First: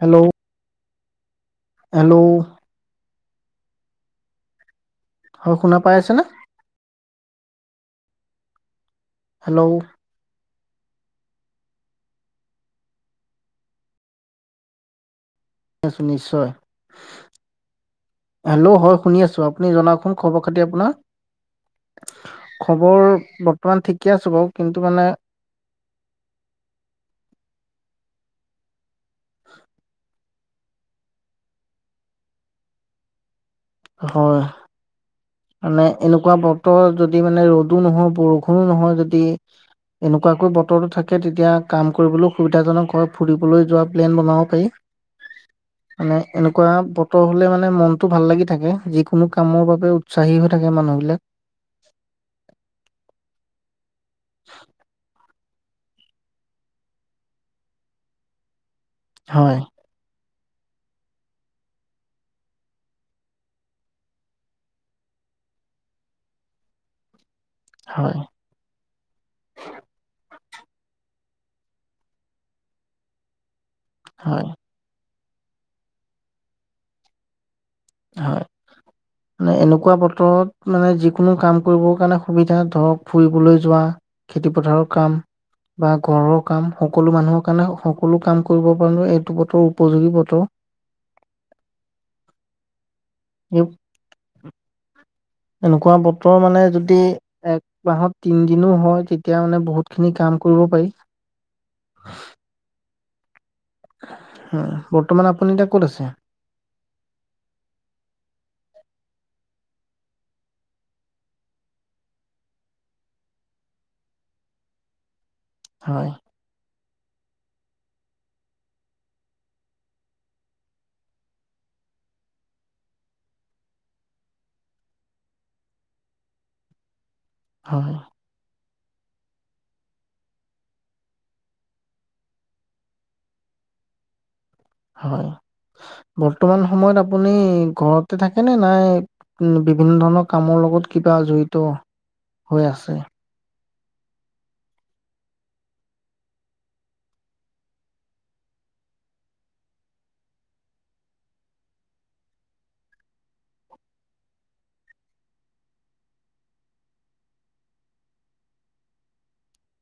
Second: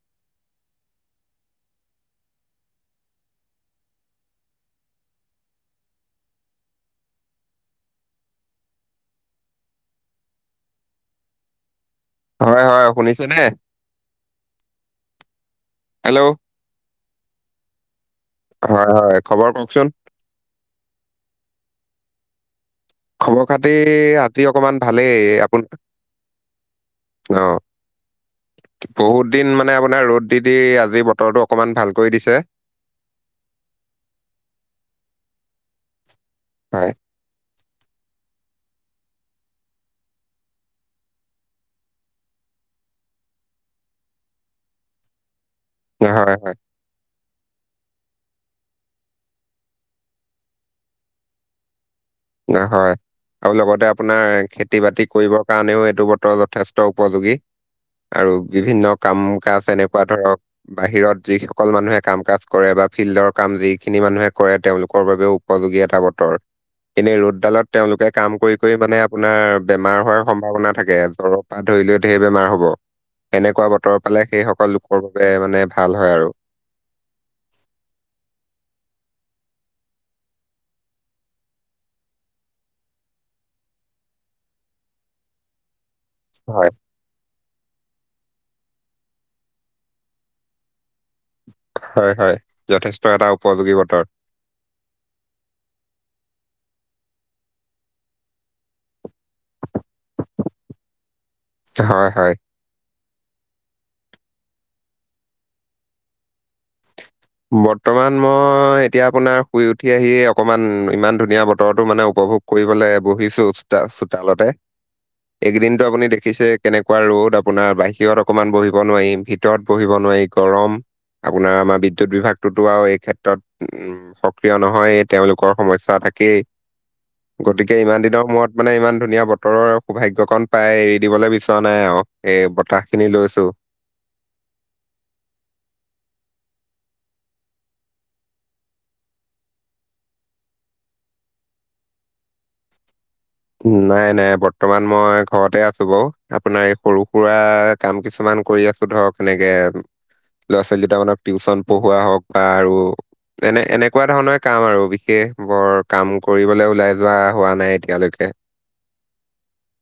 Hello. Hello. হয়, শুনা পাই আছেনে? হেল্ল' হয় হয় শুনিছো দে ঊছ নিশ্চয় হেল্ল' হয় শুনি আছো আপুনি জনাওকচোন খবৰ খাতি আপোনাৰ খবৰ খবৰ খাতি বৰ্তমান ঠিকে আছো আজি বাৰু অকমান কিন্তু মানে ভালেই আপোনাৰ অ', বহুত দিন মানে আপোনাৰ ৰ'দ দি দি আজি বতৰটো অকমান ভালক দিছে হ মানে এনেকুৱা বত হয়, যদি মানে ৰ'দো নহয় বৰষুণো নহয় যদি এনেকুৱাকৈ বতৰটো থাকে তেতিয়া কাম কৰিবলৈ সুবিধাজনক হয় ফুৰিবলৈ যোৱা প্লেন বনাব পাৰি মানে হয়, এনেকুৱা বতৰ হলে মানে মনতটো ভাল লাগি থাকে যিকোনো কামৰ বাবে উৎসাহী থাকে মানুহবিলাক হয় আৰু লগতে আপোনাৰ খেতি বাতি কৰিব কাৰণেও এইটো বতৰ যথেষ্ট উপযোগী আৰু বিভিন্ন কাম ক হয় এনেকুৱা ধৰক বাহিৰত যিসকল মানুহে কাম কাজ কৰে বা ফিল্ডৰ কাম যিখিনি মানুহে কৰে তেওঁলোকৰ বাবেও উপলব্ধ মান সম্ভাৱনা থাকে জ্বৰৰ হয় পৰা ধৰিলেও ঢেৰ বেমাৰ হব সেনেকুৱা বতৰৰ পে হয় সেই সকল লোকৰ মানে ভাল হয় আৰু হয় মানে এনেকুৱা বতৰত মানে যিকোনো কাম কৰিবৰ কাৰণে সুবিধা ধৰক ফুৰিবলৈ যোৱা খেতি পথাৰৰ কাম বা ঘৰৰ হয় কাম সকলো মানুহক কাৰণে সকলো কাম কৰিব পাৰো এইটো বতৰ উপযোগী বতৰ হয় হয় যথেষ্ট এটা এই উপযোগী বতৰ এনেকুৱা বতৰ মানে যদি এক মাহত তিন দিনো হয় তেতিয়া মানে বহুতখিনি কাম কৰিব পাৰি হয় হয় বৰ্তমান আপুনি এতিয়া ক'ত আছে? বৰ্তমান মই এতিয়া আপোনাৰ শুই উঠি আহি অকমান ইমান ধুনীয়া বতৰো মানে উপভোগ কৰিবলৈ বহিছো চোতা চোতালতে এইকদিনতটো আপুনি হয়, দেখিছে কেনেক কোৱা ৰ'দ আপোনাৰ বাহিৰত অকনমান বহিব নোৱাৰি ভিতৰত বহিব নোৱাৰি গৰম আপোনাৰ আমাৰ বিদ্যুত বিভাগটোতো আৰু এই ক্ষেত্ৰত উ সক্ৰিয় নহয় তেওঁলোকৰ সমস্যা থাকেই গতিকে হয়, ইমান দিনৰ সমূৰত মানে ইমান ধুনীয়া বতৰৰ সৌভাগ্যয় কন পাই এৰি দিবলৈ বিচৰা নাই আৰু এই বতাহ খিনি লৈছো [inaudible] হয় বৰ্তমান সময়ত আপুনি ঘৰতে থাকে নে, নাই, উ, বিভিন্ন ধৰণৰ কামৰ লগত কিবা জড়িত হৈ আছে। নাই, নাই, বৰ্তমান মই ঘৰতে আছো বাৰ আপোনাৰ এই সৰু, সুৰা কাম কিছুমান কৰি আছো ধৰক এনেকে ল'ৰা, ছোৱালী দুটা মানক টিউচন পঢ়োৱা হওক বা আৰু এনে, এনেকুৱা ধৰণৰ কাম আৰু বিশেষ বৰ কাম কৰিবলৈ ওলাই যোৱা হোৱা নাই এতিয়ালৈকে।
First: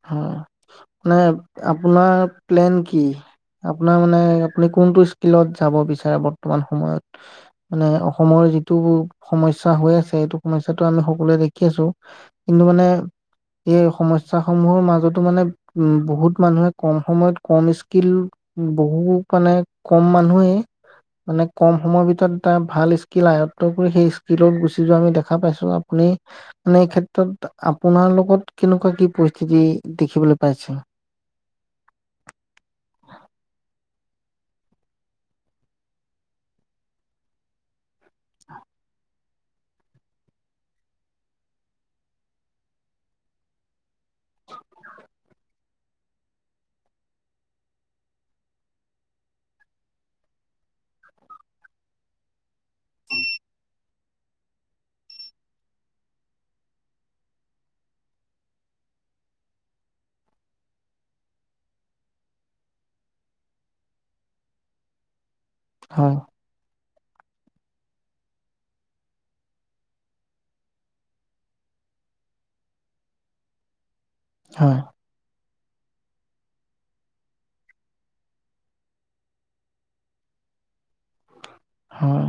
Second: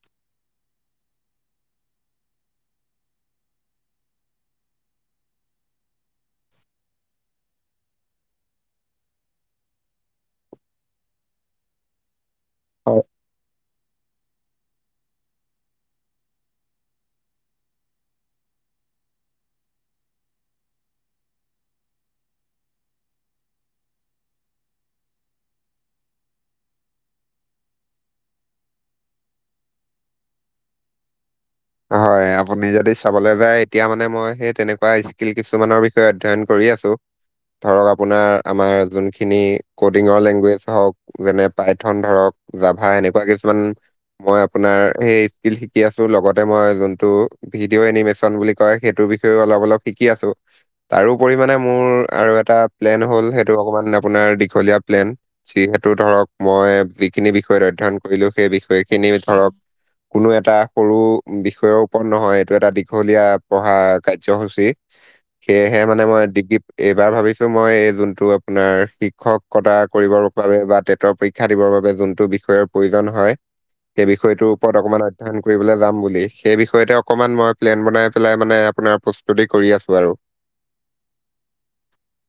অ, মানে আপোনাৰ প্লেন কি? আপোনাৰ মানে আপুনি কোনটো স্কিলত যাব বিচাৰে বৰ্তমান সময়ত মানে অসমৰ? যিটো সমস্যা হৈ আছে, সেইটো সমস্যাটো আমি সকলোৱে দেখি আছো। কিন্তু মানে হয়। এই সমস্যা মাজো মানে উ, বহুত মানুহে কম সময়ত, কম স্কিল বু মানে মানে কম মানুহে মানে কম সময়ৰ ভিতৰত এটা ভাল স্কিল আয়ত কৰি সেই স্কিলত গুচি যোৱা আমি দেখা পাইছো আপু মানে এই ক্ষেত্ৰত আপোনাৰ লগত কেনেকুৱা কি পইচা কি দেখিব পাইছো। হয়। আপুনি যদি চাবলৈ যায়, এতিয়া মানে মই সেই তেনেকুৱা স্কিল কিছুমানৰ বিষয়ে অধ্যয়ন কৰি আছো। ধৰক আপোনাৰ আমাৰ যোন খিনি কডিঙৰ লেংগুৱেজ হওক যেনে পাইথন ধৰক জাভা এনেকুৱা কিছুমান মই আপোনাৰ সেই স্কিল শিকি আছো লগত এতিয়া মই যোনটো ভিডিঅ' এনিমেচন বুলি কয় সেইটো বিষয়ে অলপ অলপ শিকি আছোঁ। তাৰপৰি মানে মোৰ আৰু এটা প্লেন হ'ল সেইটো অকমান আপোনাৰ দীঘলীয়া প্লেন চি যিহেতু ধৰক মই যিখিনি বিষয়ত অধ্যয়ন কৰিলো, সেই বিষয়খিনি ধৰক কোনো এটা সৰু বিষয়ৰ ওপৰত নহয়, এইটো এটা দীঘলীয়া পঢ়া কাৰ্যসূচী সেয়েহে মানে হয়, মই ডিগ্ৰী এইবাৰ ভাবিছো মই এই যোনটো আপোনাৰ শিক্ষকতা কৰিবৰ বাবে বা টেটৰ পৰীক্ষা দিবৰ বাবে বাবে যোনটো বিষয়ৰ প্ৰয়োজন হয়, সেই বিষয়টোৰ হয়। ওপৰত অকমান অধ্যয়ন কৰিবলৈ যাম। সেই বিষয়তে অকমান মই প্লেন বনাই পেলাই মানে আপোনাৰ প্ৰস্তুতি কৰি আছো আৰু। হয়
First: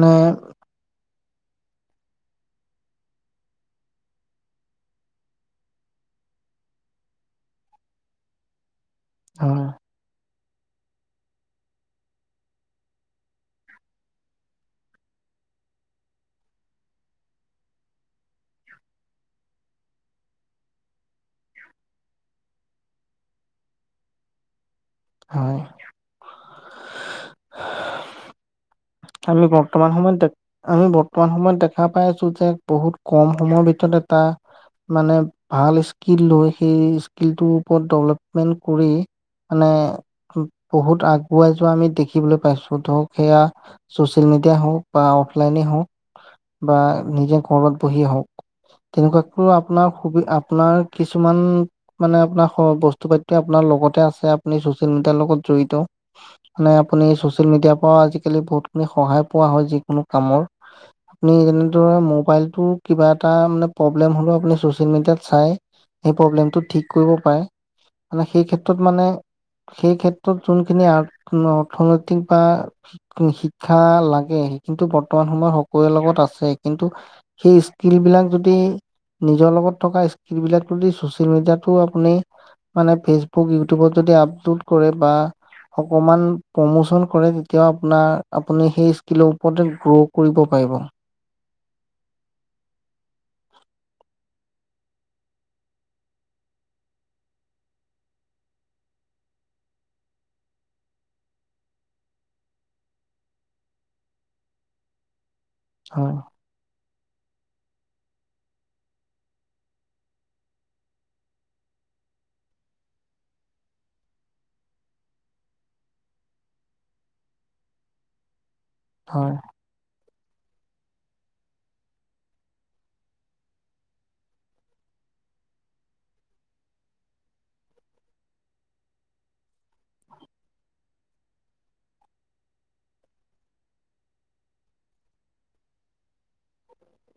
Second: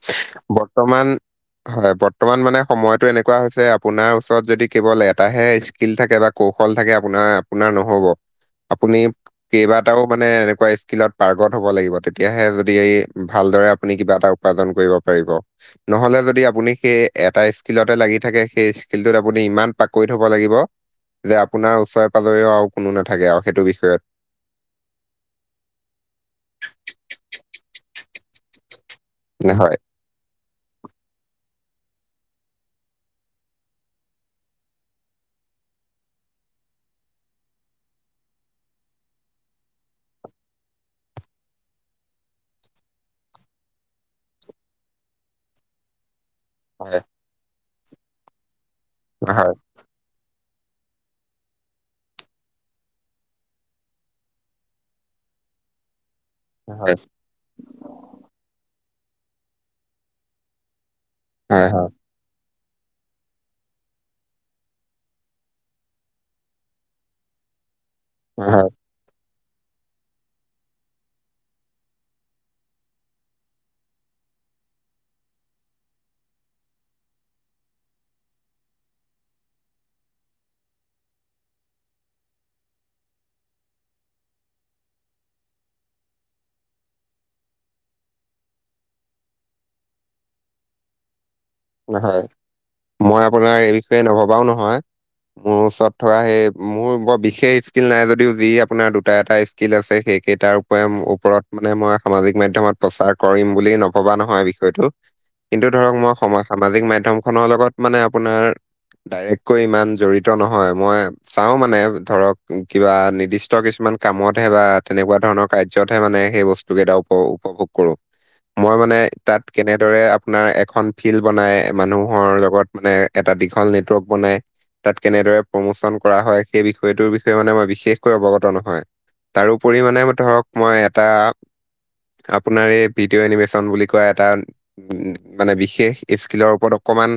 নে বৰ্তমান হয়, বৰ্তমান মানে সময়টো এনেকুৱা হৈছে আপোনাৰ ওচৰত যদি কেৱল এটাহে স্কিল থাকে বা কৌশল থাকে, আপোনাৰ আপোনাৰ নহ'ব আপুনি হয় কেইবাটাও মানে স্কিলত পাৰ্গত হ'ব লাগিব, তেতিয়াহে যদি ভালদৰে আপুনি কিবা এটা উপাৰ্জন কৰিব পাৰিব। নহলে যদি আপুনি সেই এটা স্কিলতে লাগি থাকে, সেই স্কিলটোত আপুনি ইমান পাকৈত হ'ব লাগিব। যে আপোনাৰ ওচৰে পাজৰেও আৰু কোনো নাথাকে আৰু সেইটো বিষয়ত হয় [inaudible] আমি হয়। বৰ্তমান সময়ত দেখ আমি বৰ্তমান সময়ত দে দেখা পাই আছো যে বহুত কম সময়ৰ ভিতৰত এটা মানে ভাল স্কিল লৈ সেই স্কিলটোৰ ওপৰত ডেভলপমেণ্ট কৰি মানে বহুত আগুৱাই যোৱা আমি দেখিবলৈ পাইছো ধৰক সেয়া ছচিয়েল মিডিয়াই হওক বা অফলাইনে হওক বা হয় নিজে কৰবাত পঢ়ি আহওক তেনেকুৱাক হয় আপোনাৰ সুবি আপোনাৰ কিছুমান মানে আপোনাৰ বস্তু পাতিটো আপোনাৰ লগতে আছে আপুনি ছচিয়েল মিডিয়াৰ লগত জড়িত। মানে হয় আপুনি ছচিয়েল মিডিয়াৰ পৰাও আজিকালি বহুতখিনি সহায় পোৱা হয় যিকোনো কামৰ আপুনি হয় যেনেদৰে মোবাইলটো কিবা এটা প্ৰব্লেম হলে চছিয়েল মিডিয়াত চাই সেই প্ৰব্লেম টো ঠিক কৰিব পাৰে। মানে সেই হয় ক্ষেত্ৰত মানে সেই ক্ষেত্ৰত যোনখিনি আ, অৰ্থনৈতিক বা শিক শিক্ষা লাগে, সেই কিন্তু বৰ্তমান সময়ত সকলোৰে লগত আছে কিন্তু সেই স্কিল বিলাক যদি নিজৰ লগত থকা স্কিল বিলাক ছচিয়েল মিডিয়াতটো আপুনি মানে ফেচবুক ইউটিউবত যদি আপলোড কৰে বা অকমান প্ৰমোচন কৰে, তেতিয়াও আপোনাৰ আপুনি সেই স্কীলৰ ওপৰতে গ্ৰ কৰিব পাৰিব। হয়, মই আপোনাৰ এই বিষয়ে নভবাও নহয় মোৰ ওচৰত থকা সেই মোৰ বৰ বিশেষ স্কিল নাই, যদিও যি আপোনাৰ দুটা এটা স্কিল আছে সেইকেইটাৰ ওপৰত মানে মই সামাজিক মাধ্যমত প্ৰচাৰ কৰিম বুলি নভবা নহয় বিষয়টো। কিন্তু ধৰক মই হয়, সময়, সামাজিক মাধ্যমখনৰ লগত মানে আপোনাৰ ডাইৰেক্টকৈ ইমান জৰিত নহয়, মই চাওঁ মানে ধৰক কিবা নিৰ্দিষ্ট কিছুমান মান কামত হে, বা তেনেকুৱা ধৰণৰ কাৰ্যতহে মানে সেই বস্তু কেইটা উপ উপভোগ কৰো। মই মানে হয়, তাত কেনেদৰে আপোনাৰ এখন ফিল্ড বনাই, মানুহৰ লগত মানে এটা দীঘল নেটৱৰ্ক বনাই তাত কেনেদৰে প্ৰমোচন কৰা হয়, সেই বিষয়টোৰ বিষয়ে মানে মই বিশেষকৈ অৱগত নহয়। তাৰোপৰি মানে ধৰক, মই এটা আপোনাৰ এই ভিডিঅ' এনিমেচন বুলি কয়, এটা মানে বিশেষ স্কিলৰ ওপৰত অকণমান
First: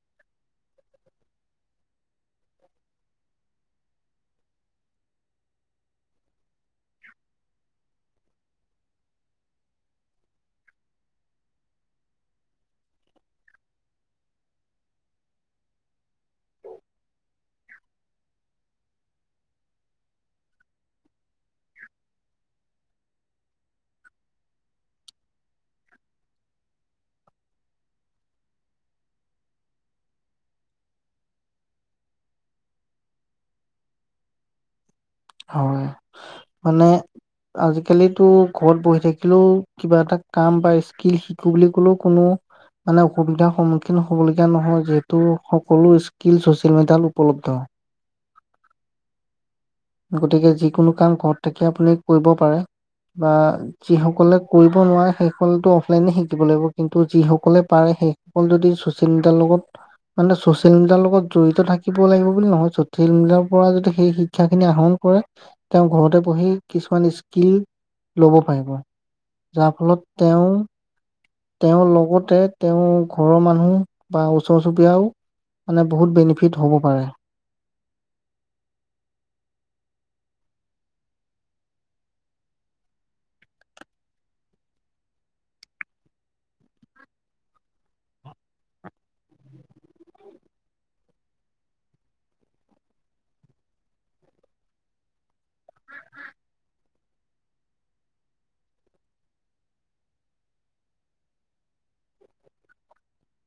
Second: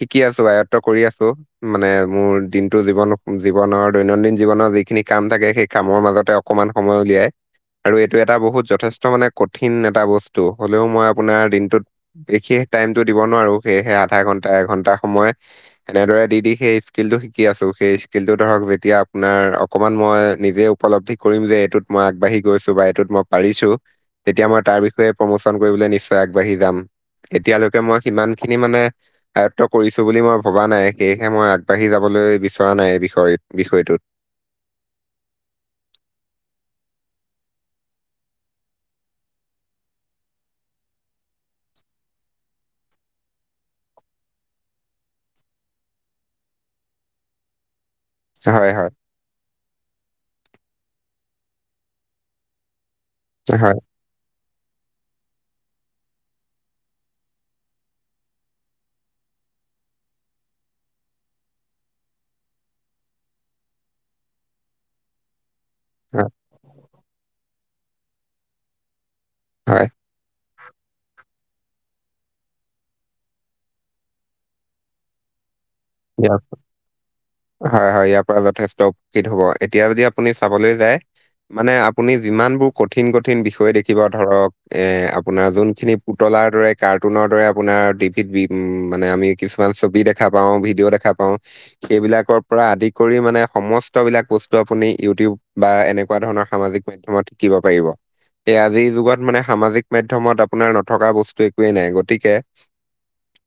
শিকি আছোঁ, আয়ত্ত কৰি আছোঁ, মানে মোৰ দিনটো জীৱন জীৱনৰ দৈনন্দিন জীৱনৰ যিখিনি কাম থাকে, সেই কামৰ মাজতে অকমান সময় উলিয়াই আৰু এইটো এটা বহুত যথেষ্ট মানে কঠিন এটা বস্তু, হ'লেও মই আপোনাৰ দিনত বিশেষ টাইম টো দিব নোৱাৰো, সেয়েহে আধা ঘন্টা এঘন্টা সময় এনেদৰে দি দি সেই স্কিলটো শিকি আছোঁ, সেই স্কিলটো ধৰক যেতিয়া আপোনাৰ অকণমান মই নিজে উপলব্ধি কৰিম যে, এইটোত মই আগবাঢ়ি গৈছোঁ বা এইটোত মই পাৰিছোঁ, তেতিয়া মই তাৰ বিষয়ে প্ৰমোচন কৰিব নিশ্চয় আগবাহি যাম। মই সিমান খিনি মানে আয়ত্ব কৰিছোঁ বুলি মই ভবা নাই, সেয়েহে মই আগবাঢ়ি যাবলৈ বিচৰা নাই, এই বিষয়ত বিষয়টোত হয়, মানে আজিকালিতো ঘৰত বহি থাকিলেওঁ, কিবা এটা কাম বা স্কিল সিকো বুলি ক'লেও কোনো মানে অসুবিধাৰ সন্মুখীন হ'বলগীয়া নহয়, যিহেতু সকলো স্কিল চচিয়েল মিডিয়াত উপলব্ধ। হয় হয়। গতিকে যিকোনো কাম ঘৰত থাকি আপুনি কৰিব পাৰে, বা হয় যিসকলে কৰিব নোৱাৰে, সেইসকলেতো অফলাইনেই শিকিব লাগিব, কিন্তু যিসকলে পাৰে সেইসকল যদি চ'চিয়েল মিডিয়াৰ লগ ক'ত? মানে চচিয়েল মিডিয়াৰ লগত জড়িত থাকিব লাগিব বুলি নহয়, চচিয়েল মিডিয়াৰ পৰা যদি সেই শিক্ষা খিনি আহৰণ কৰে, তেওঁ ঘৰতেই হয় পঢ়ি কিছুমান স্কিল ল'ব পাৰিব। হয় যাৰফলত তেওঁ তেওঁৰ লগতে, তেওঁৰ ঘৰৰ মানুহ বা ওচৰ চুবুৰীয়াওঁ [unintelligible] হয় হয়, ইয়াৰ পৰা যথেষ্ট হ'ব, এতিয়া যদি আপুনি চাবলৈ যায় মানে আপুনি যিমানবোৰ কঠিন কঠিন বিষয় দেখিব, ধৰক, এ আপোনাৰ যোনখিনি পুতত লাৰ দৰে, কাৰ্টুনৰ দৰে আপোনাৰ টিভিত মানে আমি কিছুমান ছবি দেখা পাওঁ, ভিডিঅ দেখা পাওঁ, সেইবিলাকৰ পৰা আদি কৰি মানে সমস্ত বিলাক বস্তু আপুনি ইউটিউব বা বা এনেকুৱা ধৰণৰ সামাজিক মাধ্যমত শিকিব পাৰিব। এই আজিৰ যুগত মানে, সামাজিক মাধ্যমত আপোনাৰ নথকা বস্তু একোৱেই নাই। গতিকে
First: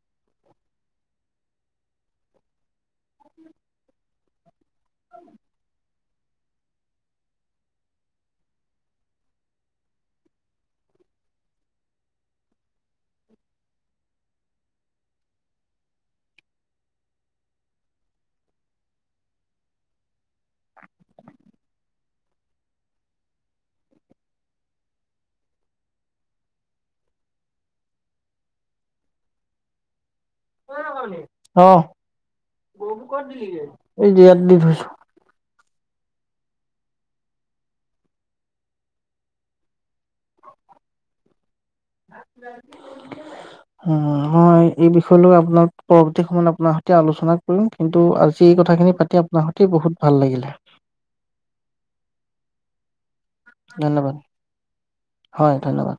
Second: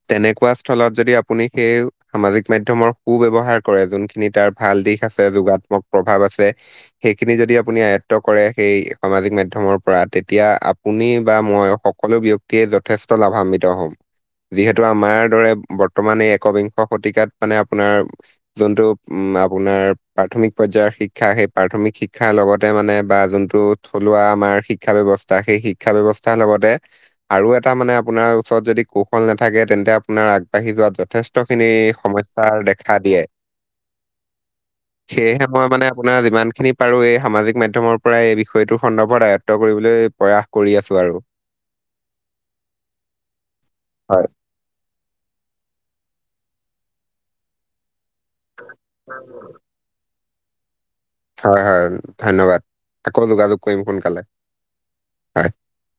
তেনেকুৱা স্থলত যদি আপুনি সেই সামাজিক মাধ্যমৰ সু ব্যৱহাৰ কৰে, যোনখিনি তাৰ ভাল দিশ আছে, যোগাত্মক প্ৰভাৱ আছে। সেইখিনি যদি আপুনি আয়ত্ব কৰে, সেই সামাজিক মাধ্যমৰ পৰা, তেতিয়া আপুনি বা মই সকলো ব্যক্তিয়েই যথেষ্ট লাভান্বিত হ'ম। যিহেতু, আমাৰ দৰে বৰ্তমান এই একবিং শ শতিকাত মানে আপোনাৰ যোনটো, উম, আপোনাৰ প্ৰাথমিক পৰ্যায়ৰ শিক্ষা, সেই প্ৰাথমিক শিক ক্ষাৰ লগতে মানে বা যোনটো থলুৱা আমাৰ শিক্ষা ব্যৱস্থা, সেই শিক্ষা ব্যৱস্থাৰ লগতে আৰু এটা মানে আপোনাৰ ওচৰত যদি কৌশল নাথাকে, তেন্তে আপোনাৰ আগবাঢ়ি যোৱাত যথেচ খিনি অ সমস্যাৰ দেখা দিয়ে এই ইয়াত দি থৈছো সেয়হে মই মানে আপোনাৰ যিমান খিনি পাৰো, এই সামাজিক মধ্যয়মৰ পৰা এই বিষয়টো সন্দৰ্ভত আয়ত্ব কৰিবলৈ [inaudible] প্ৰয়াস কৰি আছো আৰু। হয়, বিষয় লৈ আপোনাৰ পৰৱৰ্তী সময়ত আপোনাৰ সৈতে আলোচনা কৰিম কিন্তু কিন্তু আজি এই কথা খিনি পাতি আপোনাৰ সতে বহুত ভাল লাগিলে। হয়, হয়, ধন্যবাদ। আকৌ যোগাযোগ কৰিম ধন্যবাদ সোনকালে হ হয় ধন্যবাদ